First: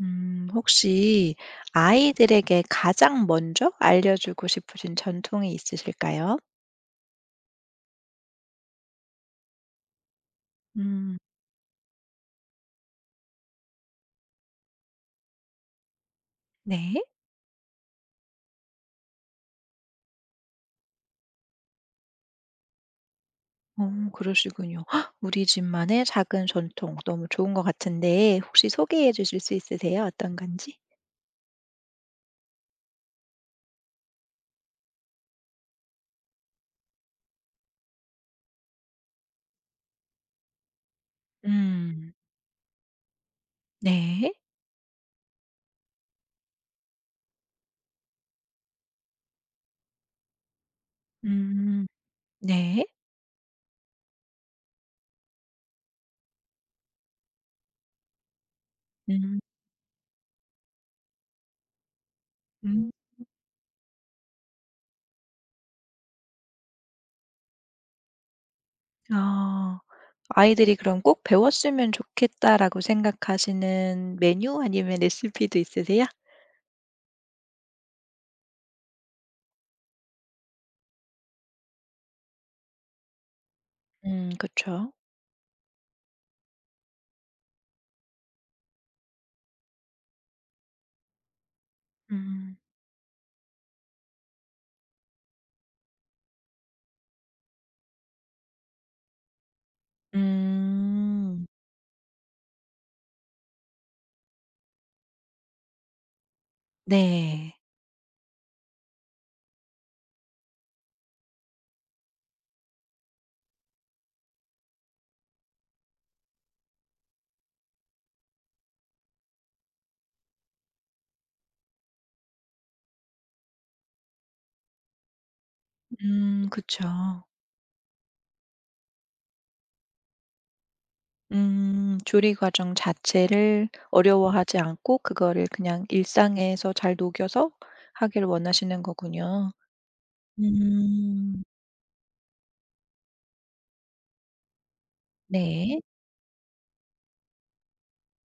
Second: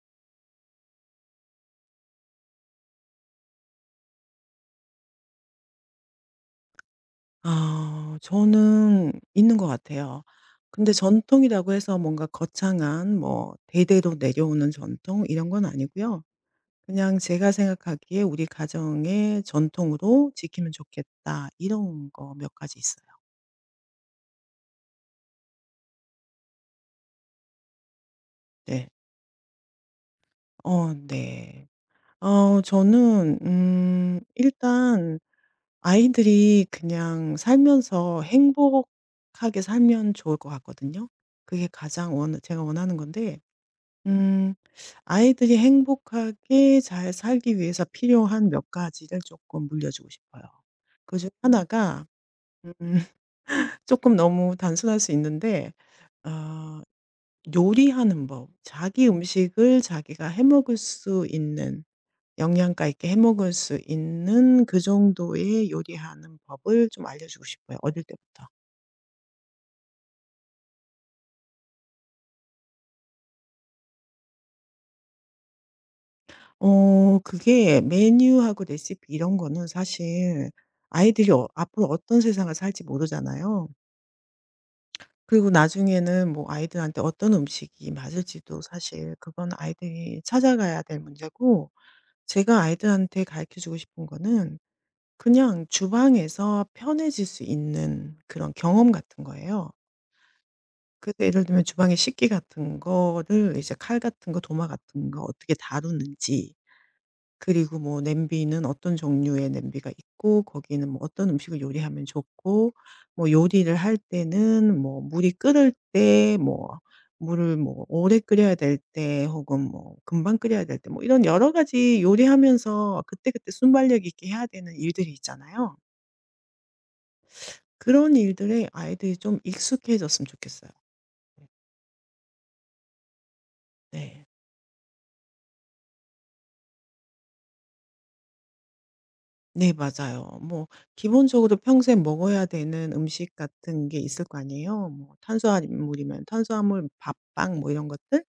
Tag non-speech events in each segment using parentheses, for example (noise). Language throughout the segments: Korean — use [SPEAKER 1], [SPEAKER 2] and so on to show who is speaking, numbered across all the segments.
[SPEAKER 1] 혹시 아이들에게 가장 먼저 알려주고 싶으신 전통이 있으실까요?
[SPEAKER 2] 아 저는 있는 것 같아요. 근데
[SPEAKER 1] 음,
[SPEAKER 2] 전통이라고 해서 뭔가 거창한 뭐 대대로 내려오는 전통, 이런 건 아니고요.
[SPEAKER 1] 네.
[SPEAKER 2] 그냥 제가 생각하기에 '우리 가정의 전통으로 지키면 좋겠다.' 이런 거 몇 가지 있어요.
[SPEAKER 1] 그러시군요. 헉, 우리 집만의 작은 전통 너무 좋은 것 같은데 혹시
[SPEAKER 2] 네.
[SPEAKER 1] 소개해 주실 수 있으세요? 어떤 건지?
[SPEAKER 2] 네. 저는 일단 아이들이 그냥 살면서 행복하게 살면 좋을 것 같거든요. 그게
[SPEAKER 1] 음,
[SPEAKER 2] 가장 원 제가 원하는 건데
[SPEAKER 1] 네.
[SPEAKER 2] 음. 아이들이 행복하게 잘 살기 위해서 필요한 몇 가지를 조금 물려주고 싶어요. 그중
[SPEAKER 1] 음,
[SPEAKER 2] 하나가
[SPEAKER 1] 네.
[SPEAKER 2] 음 (laughs) 금 너무 단순할 수 있는데, 어 요리하는 법. 자기
[SPEAKER 1] 음.
[SPEAKER 2] 음식을 자기가 해 먹을 수 있는, 영양가
[SPEAKER 1] 음,
[SPEAKER 2] 있게 해 먹을 수 있는 그 정도의 요리하는 법을 좀 알려주고 싶어요, 어릴 때부터.
[SPEAKER 1] 아, 아이들이 그럼 꼭 배웠으면 좋겠다라고 생각하시는 메뉴 아니면 레시피도 있으세요?
[SPEAKER 2] 그게 메뉴하고 레시피 이런 거는, 사실 아이들이 앞으로 어떤 세상을 살지 모르잖아요.
[SPEAKER 1] 그쵸.
[SPEAKER 2] 그리고 나중에는 뭐 아이들한테 어떤 음식이 맞을지도, 사실 그건 아이들이 찾아가야 될 문제고,
[SPEAKER 1] 음.
[SPEAKER 2] 제가 아이들한테 가르쳐 주고 싶은 거는 그냥 주방에서 편해질 수 있는 그런 경험 같은 거예요. 그래서 예를
[SPEAKER 1] 음.
[SPEAKER 2] 들면 주방의 식기 같은 거를, 이제 칼 같은 거, 도마 같은 거 어떻게 다루는지.
[SPEAKER 1] 네.
[SPEAKER 2] 그리고 뭐 냄비는 어떤 종류의 냄비가 있고, 거기는 뭐 어떤 음식을 요리하면 좋고, 뭐 요리를 할 때는 뭐 물이 끓을 때, 뭐 물을 뭐 오래 끓여야 될 때, 혹은 뭐 금방 끓여야 될 때, 뭐 이런 여러 가지 요리하면서 그때그때 순발력 있게 해야 되는 일들이 있잖아요.
[SPEAKER 1] 그쵸.
[SPEAKER 2] 그런 일들에 아이들이 좀 익숙해졌으면 좋겠어요.
[SPEAKER 1] 조리 과정 자체를
[SPEAKER 2] 네.
[SPEAKER 1] 어려워하지 않고 그거를 그냥 일상에서 잘 녹여서 하기를 원하시는 거군요.
[SPEAKER 2] 네, 맞아요. 뭐
[SPEAKER 1] 음.
[SPEAKER 2] 기본적으로 평생 먹어야 되는 음식 같은 게 있을 거 아니에요. 뭐
[SPEAKER 1] 네.
[SPEAKER 2] 탄수화물이면 탄수화물, 밥, 빵, 뭐 이런 것들.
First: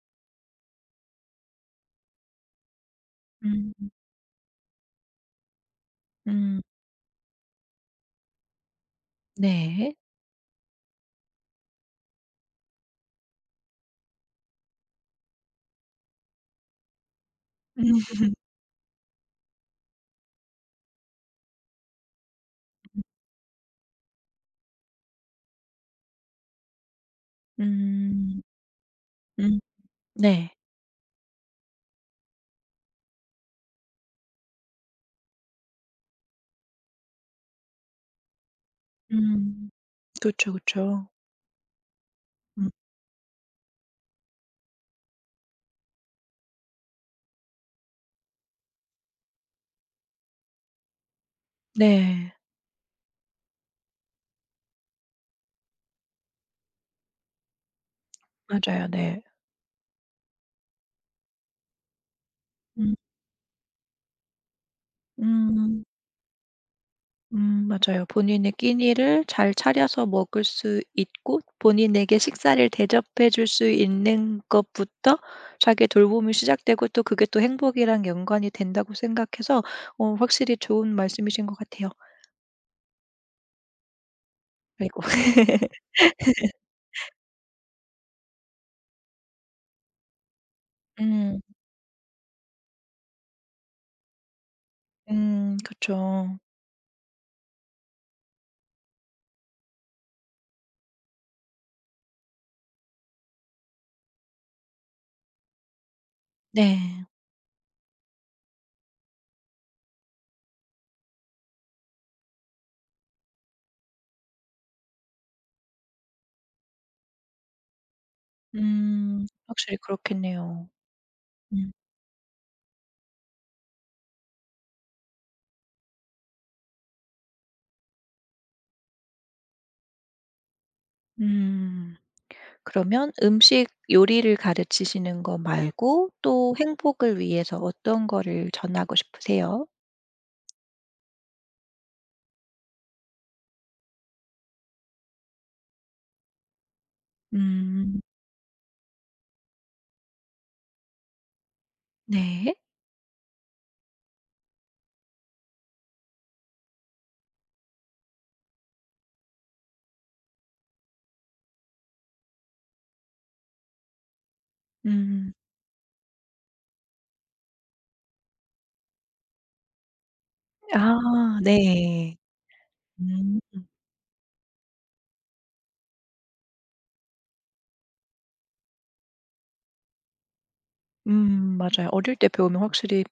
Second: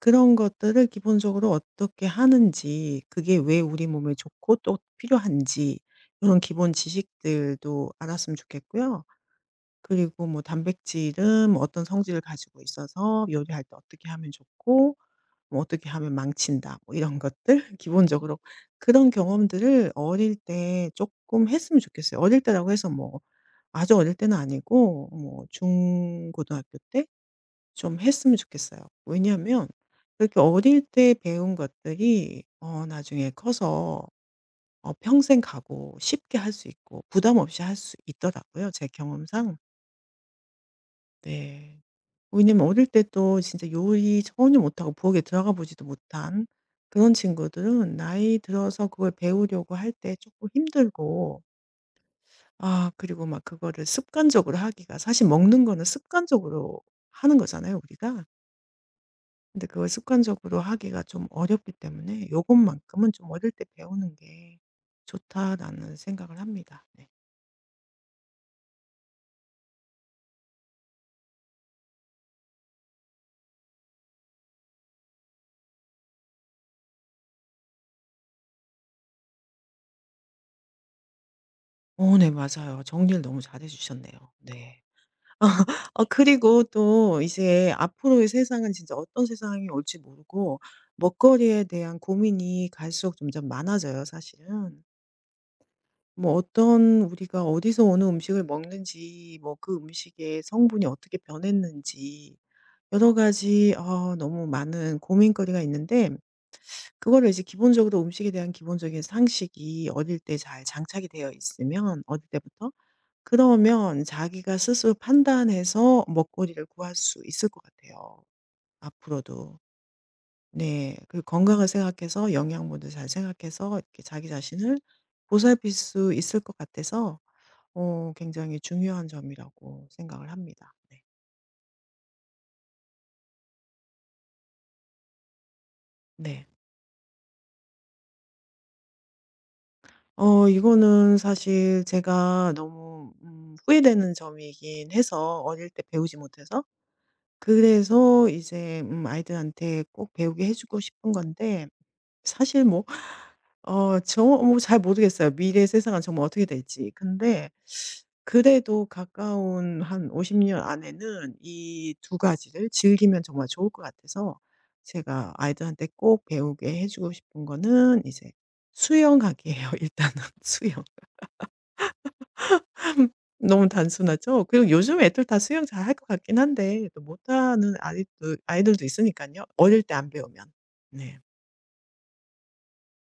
[SPEAKER 2] 그런 것들을 기본적으로 어떻게 하는지, 그게 왜
[SPEAKER 1] 음.
[SPEAKER 2] 우리 몸에 좋고 또 필요한지, 이런
[SPEAKER 1] 음.
[SPEAKER 2] 기본 지식들도 알았으면 좋겠고요.
[SPEAKER 1] 네.
[SPEAKER 2] 그리고 뭐 단백질은 뭐 어떤 성질을 가지고 있어서 요리할 때 어떻게 하면 좋고, 뭐 어떻게 하면 망친다, 뭐 이런 것들.
[SPEAKER 1] (laughs)
[SPEAKER 2] (laughs)
[SPEAKER 1] 음.
[SPEAKER 2] 기본적으로 그런 경험들을 어릴 때 조금 했으면 좋겠어요. 어릴 때라고 해서 뭐 아주 어릴 때는 아니고, 뭐 중고등학교 때 좀 했으면
[SPEAKER 1] 음.
[SPEAKER 2] 좋겠어요.
[SPEAKER 1] 음.
[SPEAKER 2] 왜냐하면 그렇게
[SPEAKER 1] 네.
[SPEAKER 2] 어릴 때 배운 것들이 나중에 커서 평생 가고, 쉽게 할 수 있고 부담 없이 할 수 있더라고요, 제 경험상.
[SPEAKER 1] 음. 그쵸, 그쵸.
[SPEAKER 2] 네. 왜냐면
[SPEAKER 1] 음.
[SPEAKER 2] 어릴 때 또 진짜 요리 전혀 못하고 부엌에 들어가 보지도 못한 그런 친구들은 나이 들어서 그걸 배우려고 할 때 조금 힘들고.
[SPEAKER 1] 네.
[SPEAKER 2] 아, 그리고 막 그거를 습관적으로 하기가, 사실 먹는 거는 습관적으로 하는 거잖아요, 우리가.
[SPEAKER 1] 맞아요. 네.
[SPEAKER 2] 근데 그걸 습관적으로 하기가 좀 어렵기 때문에
[SPEAKER 1] 음.
[SPEAKER 2] 요것만큼은 좀 '어릴 때 배우는 게
[SPEAKER 1] 음.
[SPEAKER 2] 좋다.'라는 생각을 합니다. 네.
[SPEAKER 1] 맞아요. 본인의 끼니를 잘 차려서 먹을 수 있고 본인에게 식사를 대접해 줄 수 있는 것부터 자기의 돌봄이 시작되고 또 그게 또 행복이랑 연관이 된다고 생각해서 확실히 좋은 말씀이신 것 같아요.
[SPEAKER 2] 네, 맞아요. 정리를 너무 잘해 주셨네요. 네.
[SPEAKER 1] 아이고. (laughs)
[SPEAKER 2] (laughs) 그리고 또 이제 앞으로의 세상은 진짜 어떤 세상이 올지 모르고,
[SPEAKER 1] 음.
[SPEAKER 2] 먹거리에 대한 고민이 갈수록 점점 많아져요, 사실은. 뭐
[SPEAKER 1] 그쵸.
[SPEAKER 2] 어떤, 우리가 어디서 어느 음식을 먹는지, 뭐 그 음식의 성분이 어떻게 변했는지, 여러 가지 너무 많은 고민거리가 있는데,
[SPEAKER 1] 네.
[SPEAKER 2] 그거를 이제 기본적으로 음식에 대한 기본적인 상식이 어릴 때 잘 장착이 되어 있으면, 어릴 때부터, 그러면 자기가 스스로 판단해서 먹거리를 구할 수 있을 것 같아요, 앞으로도.
[SPEAKER 1] 확실히 그렇겠네요.
[SPEAKER 2] 네. 그 건강을
[SPEAKER 1] 음.
[SPEAKER 2] 생각해서, 영양분도 잘 생각해서 이렇게 자기 자신을 보살필 수 있을 것 같아서 굉장히 중요한 점이라고 생각을 합니다. 네.
[SPEAKER 1] 음. 그러면 음식 요리를 가르치시는 거 말고
[SPEAKER 2] 네.
[SPEAKER 1] 또 행복을 위해서 어떤 거를 전하고 싶으세요?
[SPEAKER 2] 이거는 사실 제가 너무 후회되는 점이긴 해서, 어릴 때 배우지 못해서.
[SPEAKER 1] 음.
[SPEAKER 2] 그래서 이제 아이들한테 꼭 배우게 해 주고 싶은 건데,
[SPEAKER 1] 네.
[SPEAKER 2] 사실 뭐 저 뭐 잘 모르겠어요. 미래의 세상은 정말 어떻게 될지. 근데 그래도 가까운 한 50년 안에는 이 두 가지를 즐기면 정말 좋을 것 같아서,
[SPEAKER 1] 음.
[SPEAKER 2] 제가 아이들한테 꼭 배우게 해 주고 싶은 거는, 이제 수영하기예요. (laughs) 일단은 수영.
[SPEAKER 1] 아 네. 음.
[SPEAKER 2] 너무 단순하죠? 그리고 요즘 애들 다 수영 잘 할 것 같긴 한데, 또 못하는 아이들도 있으니까요, 어릴 때 안 배우면. 네.
[SPEAKER 1] 맞아요. 어릴 때 배우면 확실히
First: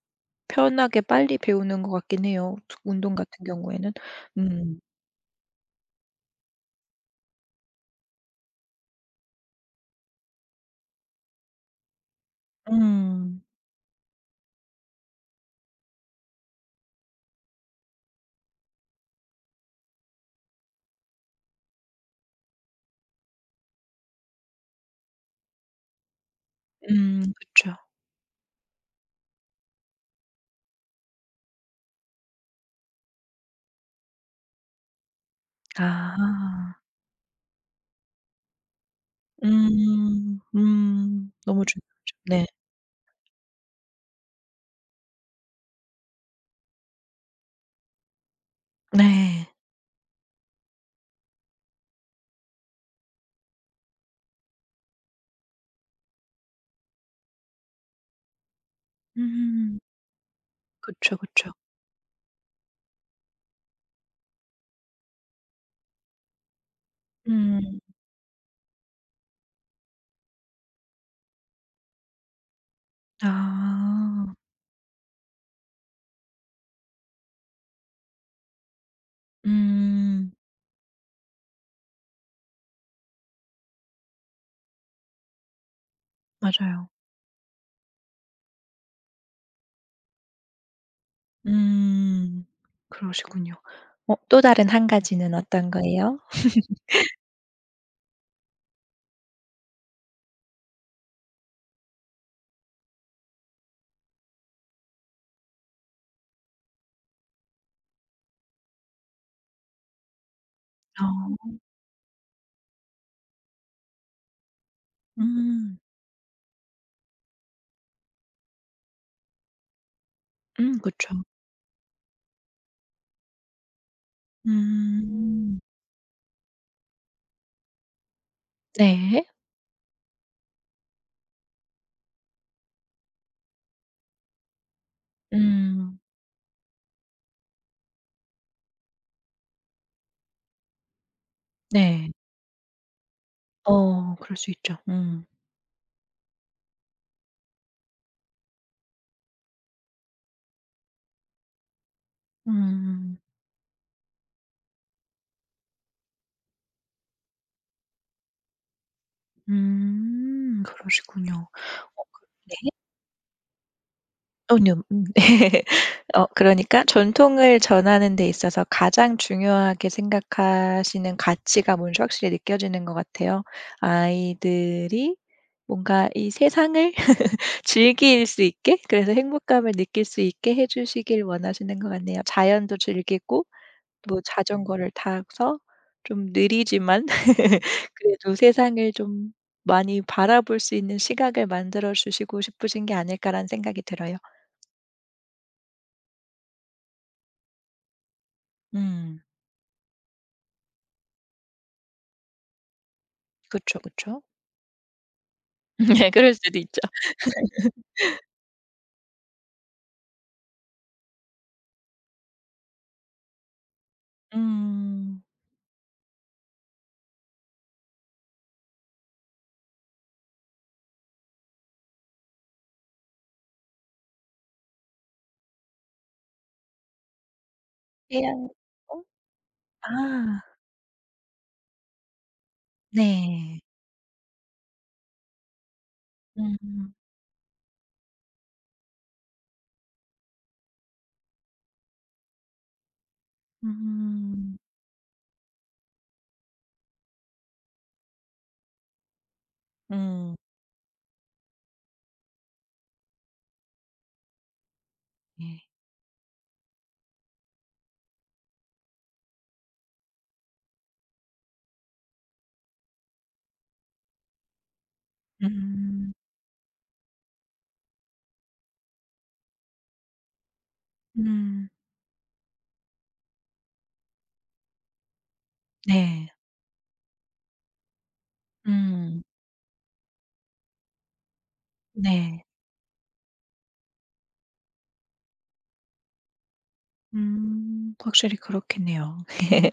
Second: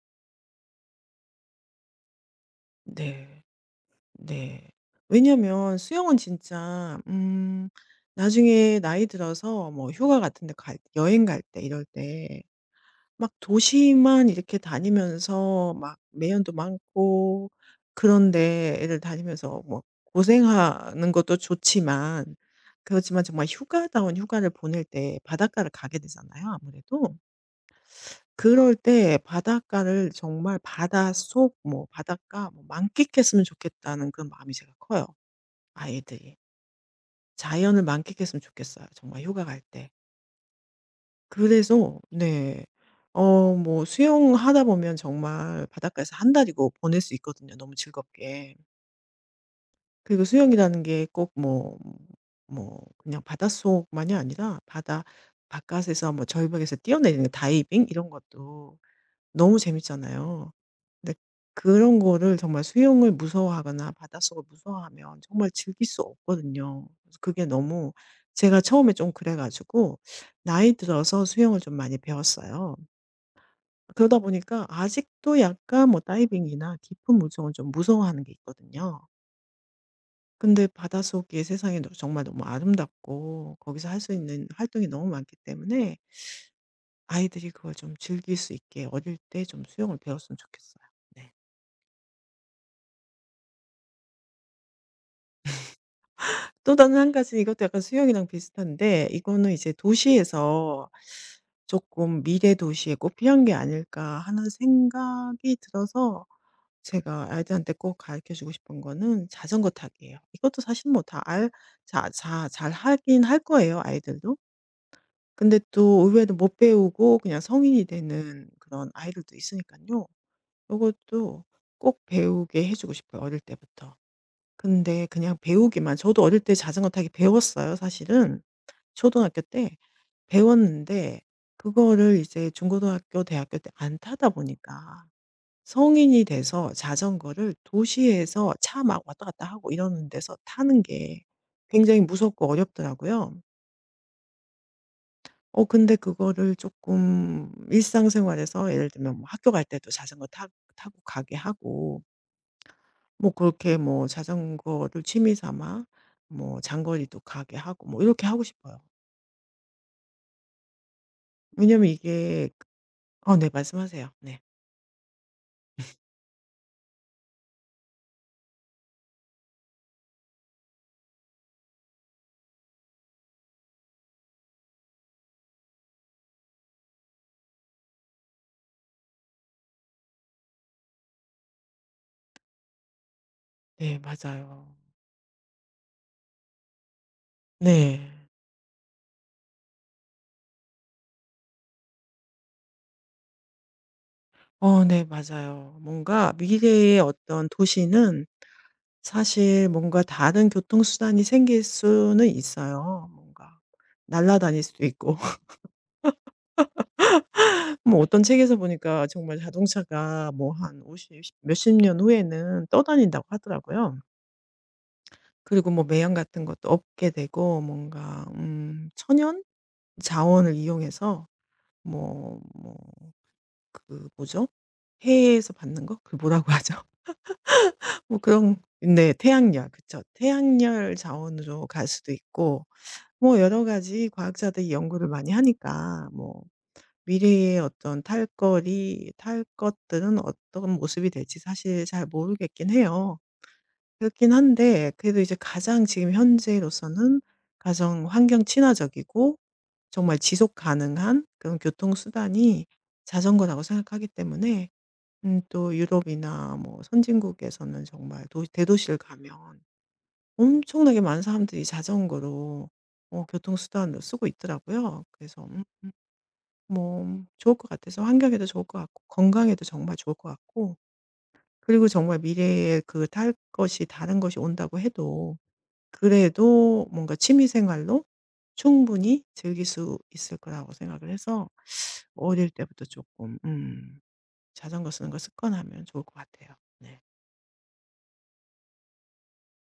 [SPEAKER 1] 편하게 빨리 배우는 것 같긴 해요, 특 운동
[SPEAKER 2] 네.
[SPEAKER 1] 같은 경우에는.
[SPEAKER 2] 네.
[SPEAKER 1] 음.
[SPEAKER 2] 왜냐면 수영은 진짜 나중에 나이 들어서 뭐 휴가 같은 데 갈, 여행 갈 때, 이럴 때 막
[SPEAKER 1] 음.
[SPEAKER 2] 도시만 이렇게 다니면서 막 매연도 많고 그런 데를 다니면서 뭐 고생하는 것도 좋지만, 그렇지만 정말 휴가다운 휴가를 보낼 때 바닷가를 가게 되잖아요, 아무래도.
[SPEAKER 1] 그쵸.
[SPEAKER 2] 그럴 때 바닷가를 정말 '바닷속 뭐, 바닷가 뭐 만끽했으면 좋겠다.'는 그런 마음이 제가 커요, 아이들이.
[SPEAKER 1] 아.
[SPEAKER 2] 자연을 만끽했으면 좋겠어요, 정말 휴가 갈 때.
[SPEAKER 1] 음. 음. 너무
[SPEAKER 2] 그래서
[SPEAKER 1] 중요하죠. 네.
[SPEAKER 2] 네. 뭐 수영하다 보면 정말 바닷가에서 한 달이고 보낼 수 있거든요, 너무 즐겁게.
[SPEAKER 1] 네.
[SPEAKER 2] 그리고 수영이라는 게 꼭 뭐 그냥 바닷속만이 아니라 바다 바깥에서, 뭐 절벽에서 뛰어내리는 다이빙 이런 것도 너무
[SPEAKER 1] 음.
[SPEAKER 2] 재밌잖아요. 근데
[SPEAKER 1] 그쵸, 그쵸.
[SPEAKER 2] 그런 거를 정말 수영을 무서워하거나 바닷속을 무서워하면 정말 즐길 수 없거든요. 그래서 그게
[SPEAKER 1] 음.
[SPEAKER 2] 너무, 제가 처음에 좀 그래 가지고 나이 들어서 수영을 좀 많이 배웠어요. 그러다
[SPEAKER 1] 아.
[SPEAKER 2] 보니까 아직도 약간 뭐 다이빙이나 깊은 물속은 좀 무서워하는 게 있거든요.
[SPEAKER 1] 음.
[SPEAKER 2] 근데 바닷속이, 세상이 너 정말 너무 아름답고 거기서 할 수 있는 활동이 너무 많기 때문에
[SPEAKER 1] 맞아요.
[SPEAKER 2] 아이들이 그걸 좀 즐길 수 있게 어릴 때 좀 수영을 배웠으면 좋겠어요. 네.
[SPEAKER 1] 음. 그러시군요. 어또 다른 한 가지는 어떤 거예요?
[SPEAKER 2] 또 다른 한 가지는, 이것도 약간 수영이랑 비슷한데, 이거는 이제 '도시에서 조금 미래 도시에 꽃 피한 게 아닐까.' 하는 생각이 들어서, 제가 아이들한테 꼭 가르쳐 주고 싶은 거는 자전거 타기예요. 이것도 사실 뭐 다 알
[SPEAKER 1] 어.
[SPEAKER 2] 자 자 잘하긴 할 거예요, 아이들도. 근데
[SPEAKER 1] 음.
[SPEAKER 2] 또 의외로 못 배우고 그냥 성인이 되는 그런 아이들도 있으니까요, 이것
[SPEAKER 1] 그쵸.
[SPEAKER 2] 도 꼭 배우게 해 주고 싶어요, 어릴 때부터. 근데 그냥
[SPEAKER 1] 음.
[SPEAKER 2] 배우기만, 저도 어릴 때 자전거 타기 배웠어요, 사실은.
[SPEAKER 1] 네.
[SPEAKER 2] 초등학교 때 배웠는데, 그거를 이제 중고등학교, 대학교 때 안 타다 보니까
[SPEAKER 1] 음.
[SPEAKER 2] 성인이 돼서 자전거를 도시에서, 차 막 왔다 갔다 하고 이러는 데서 타는 게 굉장히
[SPEAKER 1] 네.
[SPEAKER 2] 무섭고 어렵더라고요.
[SPEAKER 1] 그럴 수 있죠. 음.
[SPEAKER 2] 근데 그거를 조금 일상생활에서, 예를 들면 뭐 학교 갈 때도 자전거 타 타고 가게 하고,
[SPEAKER 1] 음.
[SPEAKER 2] 뭐 그렇게, 뭐 자전거를 취미 삼아 뭐 장거리도 가게 하고, 뭐 이렇게 하고 싶어요.
[SPEAKER 1] 음. 그러시군요.
[SPEAKER 2] 왜냐면 이게,
[SPEAKER 1] 네.
[SPEAKER 2] 어, 네, 말씀하세요. 네.
[SPEAKER 1] 아니요. 음. (laughs) 네. 그러니까 전통을 전하는 데 있어서 가장 중요하게 생각하시는 가치가 뭔지 확실히 느껴지는 것 같아요. 아이들이 뭔가 이 세상을 즐길 수 있게 그래서 행복감을 느낄 수 있게 해 주시길 원하시는 것 같네요. 자연도 즐기고
[SPEAKER 2] 네,
[SPEAKER 1] 뭐
[SPEAKER 2] 맞아요.
[SPEAKER 1] 자전거를 타서 좀 느리지만 (laughs)
[SPEAKER 2] 네.
[SPEAKER 1] 그래도 세상을 좀 많이 바라볼 수 있는 시각을 만들어 주시고 싶으신 게 아닐까라는 생각이 들어요.
[SPEAKER 2] 어, 네, 맞아요. 뭔가 미래의 어떤 도시는,
[SPEAKER 1] 음.
[SPEAKER 2] 사실 뭔가 다른 교통수단이 생길 수는 있어요. 뭔가
[SPEAKER 1] 그쵸, 그쵸.
[SPEAKER 2] 날아다닐 수도 있고. (laughs)
[SPEAKER 1] (laughs) 예 그럴 수도 있죠.
[SPEAKER 2] 뭐 어떤 책에서 보니까 정말 자동차가 뭐 한 50 몇십 년 후에는 떠다닌다고 하더라고요.
[SPEAKER 1] 음.
[SPEAKER 2] 그리고 뭐 매연 같은 것도 없게 되고, 뭔가 천연 자원을 이용해서, 뭐 그 뭐죠? 해에서 받는 거? 그 뭐라고 하죠? (laughs) 뭐
[SPEAKER 1] 해양성?
[SPEAKER 2] 그런, 네, 태양열. 그쵸.
[SPEAKER 1] 아
[SPEAKER 2] 태양열 자원으로 갈 수도 있고, 뭐
[SPEAKER 1] 네.
[SPEAKER 2] 여러 가지 과학자들이 연구를 많이 하니까, 뭐
[SPEAKER 1] 음.
[SPEAKER 2] 미래의 어떤 탈거리 탈 것들은 어떤 모습이 될지 사실 잘 모르겠긴 해요. 그렇긴
[SPEAKER 1] 음.
[SPEAKER 2] 한데 그래도, 이제 가장 지금 현재로서는 가장 환경 친화적이고 정말
[SPEAKER 1] 음.
[SPEAKER 2] 지속 가능한 그런 교통수단이 자전거라고 생각하기 때문에.
[SPEAKER 1] 네.
[SPEAKER 2] 또 유럽이나 뭐 선진국에서는 정말 도 대도시를 가면 엄청나게 많은 사람들이 자전거로 교통수단으로 쓰고 있더라고요. 그래서
[SPEAKER 1] 음.
[SPEAKER 2] 뭐 좋을 것 같아서, 환경에도 좋을 것 같고, 건강에도 정말 좋을 것 같고,
[SPEAKER 1] 음.
[SPEAKER 2] 그리고 정말 미래에 그 탈 것이 다른 것이 온다고 해도
[SPEAKER 1] 네.
[SPEAKER 2] 그래도 뭔가 취미 생활로
[SPEAKER 1] 음.
[SPEAKER 2] 충분히 즐길 수 있을 거라고 생각을 해서,
[SPEAKER 1] 네.
[SPEAKER 2] 어릴 때부터 조금 자전거 쓰는 걸 습관하면 좋을 것 같아요. 네.
[SPEAKER 1] 확실히 그렇겠네요. (laughs)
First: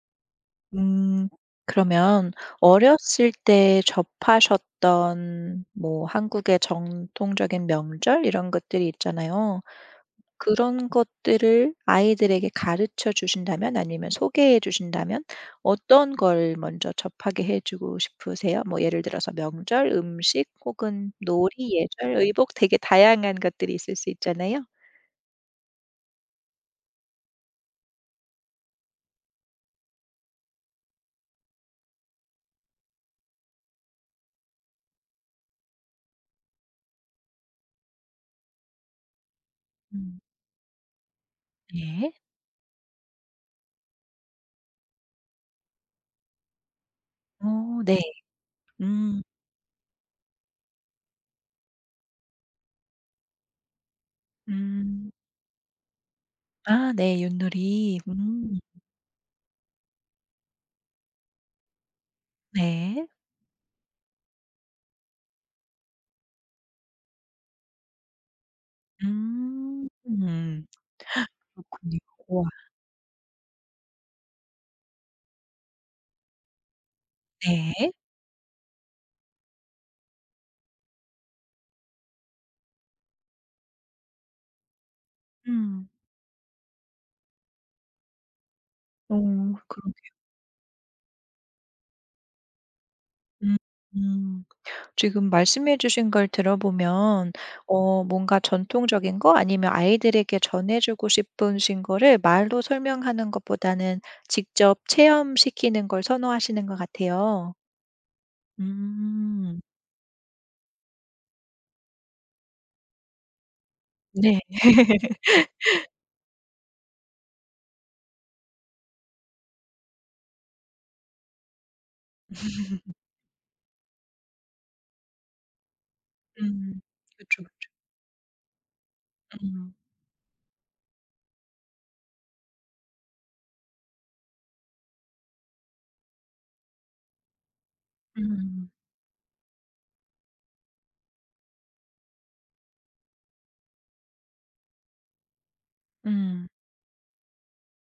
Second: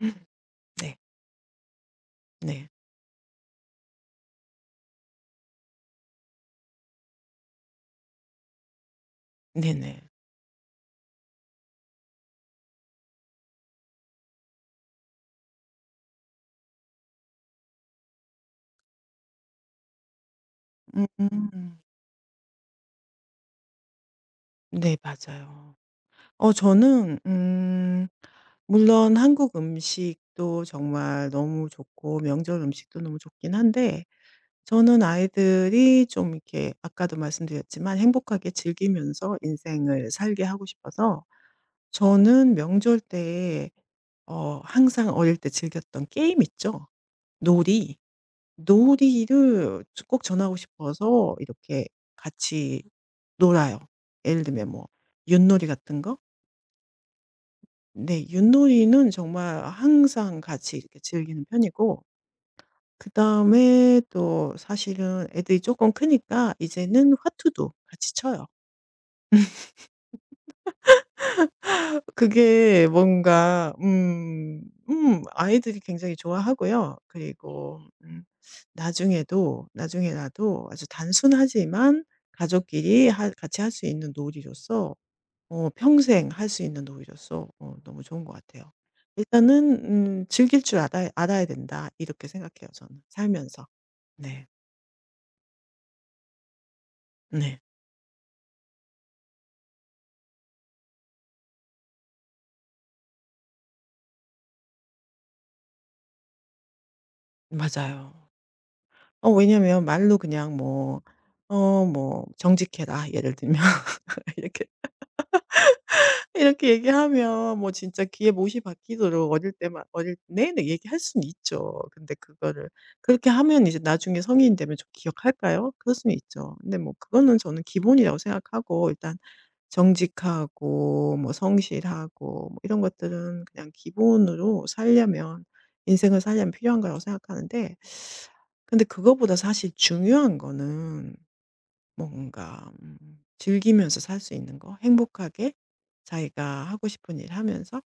[SPEAKER 2] (laughs) 네.
[SPEAKER 1] 음 그러면
[SPEAKER 2] 네.
[SPEAKER 1] 어렸을 때 접하셨던 뭐 한국의 전통적인 명절 이런 것들이 있잖아요.
[SPEAKER 2] 네네.
[SPEAKER 1] 그런 것들을 아이들에게 가르쳐 주신다면 아니면 소개해 주신다면 어떤 걸 먼저 접하게 해 주고 싶으세요? 뭐 예를 들어서 명절, 음식
[SPEAKER 2] 음.
[SPEAKER 1] 혹은 놀이,
[SPEAKER 2] 음.
[SPEAKER 1] 예절, 의복 되게 다양한 것들이 있을 수 있잖아요.
[SPEAKER 2] 네, 맞아요. 저는 물론 한국 음식도 정말 너무 좋고 명절 음식도 너무 좋긴 한데, 저는 아이들이 좀 이렇게 아까도 말씀드렸지만 행복하게 즐기면서 인생을
[SPEAKER 1] 음
[SPEAKER 2] 살게 하고 싶어서,
[SPEAKER 1] 네.
[SPEAKER 2] 저는 명절 때 항상 어릴 때 즐겼던 게임 있죠?
[SPEAKER 1] 오, 네.
[SPEAKER 2] 놀이.
[SPEAKER 1] 음.
[SPEAKER 2] 놀이를 꼭 전하고 싶어서 이렇게 같이 놀아요. 예를 들면 뭐
[SPEAKER 1] 음.
[SPEAKER 2] 윷놀이 같은 거.
[SPEAKER 1] 아 네. 윷놀이.
[SPEAKER 2] 네,
[SPEAKER 1] 음.
[SPEAKER 2] 윷놀이는 정말 항상 같이 이렇게 즐기는 편이고,
[SPEAKER 1] 네.
[SPEAKER 2] 그다음에 또 사실은 애들이 조금 크니까 이제는 화투도 같이 쳐요.
[SPEAKER 1] 음. 음. 그렇군요. 우와.
[SPEAKER 2] 그게 뭔가 아이들이 굉장히 좋아하고요. 그리고
[SPEAKER 1] 네.
[SPEAKER 2] 나중에도, 나중에라도, 아주 단순하지만 가족끼리 하 같이 할 수 있는 놀이로서,
[SPEAKER 1] 음.
[SPEAKER 2] 평생 할 수 있는 놀이로서 너무 좋은 것 같아요.
[SPEAKER 1] 어
[SPEAKER 2] 일단은
[SPEAKER 1] 그러게.
[SPEAKER 2] '즐길 줄 알아야 된다.' 이렇게 생각해요, 저는
[SPEAKER 1] 음.
[SPEAKER 2] 살면서.
[SPEAKER 1] 음.
[SPEAKER 2] 네.
[SPEAKER 1] 지금 말씀해 주신 걸 들어보면
[SPEAKER 2] 네,
[SPEAKER 1] 뭔가 전통적인 거 아니면 아이들에게 전해 주고 싶으신 거를 말로 설명하는 것보다는 직접 체험시키는 걸 선호하시는 것 같아요.
[SPEAKER 2] 맞아요.
[SPEAKER 1] 음.
[SPEAKER 2] 왜냐면 말로 그냥 뭐, 뭐 "정직해라.", 예를 들면, (laughs)
[SPEAKER 1] 네.
[SPEAKER 2] 이렇게 이렇게 얘기하면 뭐 진짜 귀에 못이 박히도록 어릴 내내 얘기할 수는 있죠. 근데 그거를
[SPEAKER 1] (laughs)
[SPEAKER 2] 그렇게 하면 이제 나중에 성인이 되면 좀 기억할까요? 그럴 수는 있죠. 근데
[SPEAKER 1] 음.
[SPEAKER 2] 뭐 그거는
[SPEAKER 1] 그쵸,
[SPEAKER 2] 저는
[SPEAKER 1] 그쵸.
[SPEAKER 2] 기본이라고 생각하고, 일단
[SPEAKER 1] 음.
[SPEAKER 2] 정직하고, 뭐 성실하고, 뭐 이런 것들은 그냥 기본으로 살려면, 인생을 살려면 필요한 거라고 생각하는데,
[SPEAKER 1] 음.
[SPEAKER 2] 근데 그거보다 사실 중요한 거는, 뭔가 즐기면서 살 수 있는 거, 행복하게, 자기가
[SPEAKER 1] 음.
[SPEAKER 2] 하고 싶은 일 하면서,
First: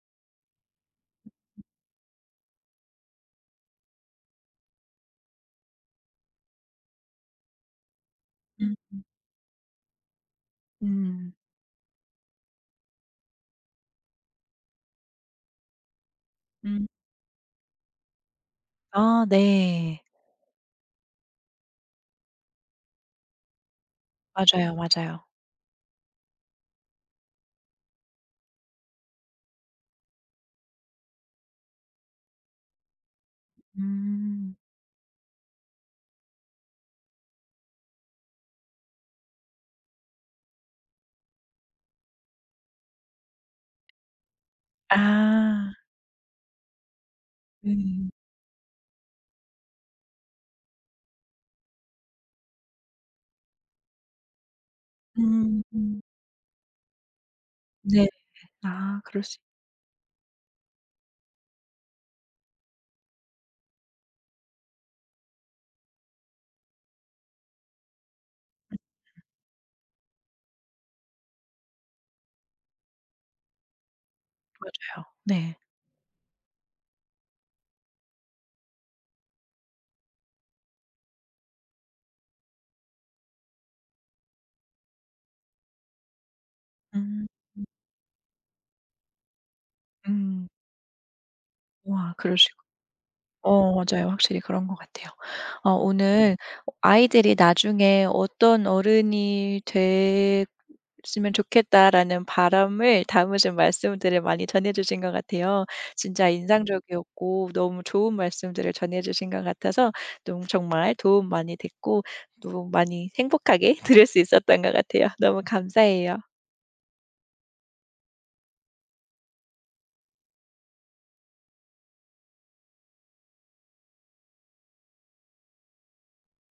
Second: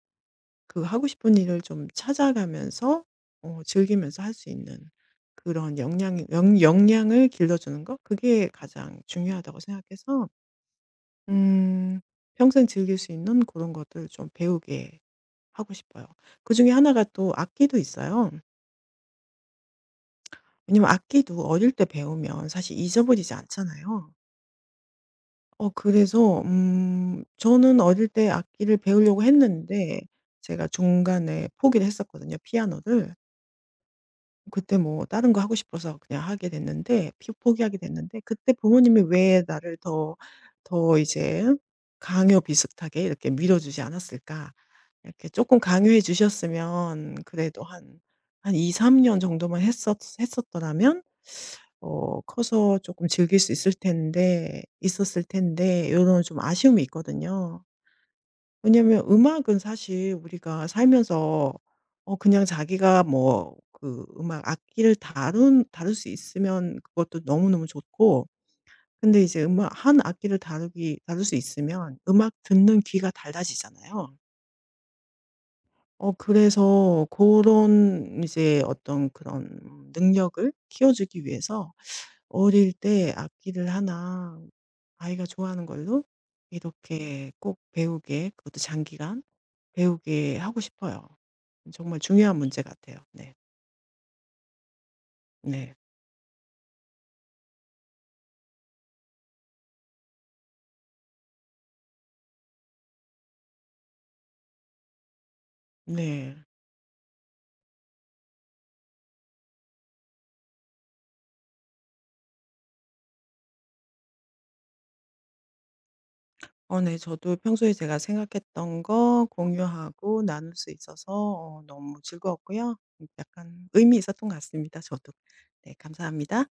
[SPEAKER 2] 그 하고 싶은 일을 좀 찾아가면서 즐기면서 할 수 있는 그런 역량을 길러주는 거, 그게
[SPEAKER 1] 음.
[SPEAKER 2] 가장 중요하다고 생각해서
[SPEAKER 1] 음.
[SPEAKER 2] 음 평생 즐길 수 있는 그런 것들을 좀 배우게 하고 싶어요. 그중에
[SPEAKER 1] 음.
[SPEAKER 2] 하나가 또 악기도 있어요.
[SPEAKER 1] 아 네.
[SPEAKER 2] 왜냐면 악기도 어릴 때 배우면 사실 잊어버리지 않잖아요.
[SPEAKER 1] 맞아요, 맞아요.
[SPEAKER 2] 그래서 저는 어릴 때 악기를 배우려고 했는데 제가 중간에 포기를 했었거든요, 피아노를.
[SPEAKER 1] 음.
[SPEAKER 2] 그때 뭐 다른 거 하고 싶어서 그냥 하게 됐는데, 피 포기하게 됐는데, 그때 부모님이 왜 나를 더 이제 강요 비슷하게 이렇게 밀어 주지 않았을까. 이렇게 조금
[SPEAKER 1] 아.
[SPEAKER 2] 강요해 주셨으면, 그래도 한
[SPEAKER 1] 네.
[SPEAKER 2] 한 2-3년 정도만 했었더라면 커서 조금 즐길 수 있을 텐데 있었을
[SPEAKER 1] 음.
[SPEAKER 2] 텐데,
[SPEAKER 1] 음.
[SPEAKER 2] 요런 좀 아쉬움이 있거든요.
[SPEAKER 1] 네. 아
[SPEAKER 2] 왜냐면
[SPEAKER 1] 그럴 수
[SPEAKER 2] 음악은 사실 우리가 살면서, 그냥 자기가 뭐 그 음악 악기를 다룬 다룰 수 있으면 그것도 너무너무 좋고, 근데 이제 음악 한 악기를 다루기 다룰 수 있으면 음악 듣는 귀가 달라지잖아요.
[SPEAKER 1] 맞아요. 네.
[SPEAKER 2] 그래서 그런, 이제 어떤 그런 능력을 키워주기 위해서 어릴 때 악기를 하나, 아이가 좋아하는 걸로
[SPEAKER 1] 음.
[SPEAKER 2] 이렇게 꼭 배우게, 그것도 장기간 배우게
[SPEAKER 1] 음.
[SPEAKER 2] 하고 싶어요. 정말
[SPEAKER 1] 우와
[SPEAKER 2] 중요한
[SPEAKER 1] 그러시구
[SPEAKER 2] 문제 같아요. 네.
[SPEAKER 1] 어 맞아요. 확실히 그런 것 같아요.
[SPEAKER 2] 네.
[SPEAKER 1] 오늘 아이들이 나중에 어떤 어른이 되 '으면 좋겠다.'라는 바람을 담으신 말씀들을 많이 전해 주신 것 같아요. 진짜
[SPEAKER 2] 네.
[SPEAKER 1] 인상적이었고 너무 좋은 말씀들을 전해 주신 것 같아서 너무 정말 도움 많이 됐고 또 많이 행복하게 (laughs) 들을 수 있었던 것 같아요. 너무 감사해요.
[SPEAKER 2] 네. 저도 평소에 제가 생각했던 거 공유하고 나눌 수 있어서 너무 즐거웠고요. 약간 의미 있었던 것 같습니다, 저도. 네. 감사합니다.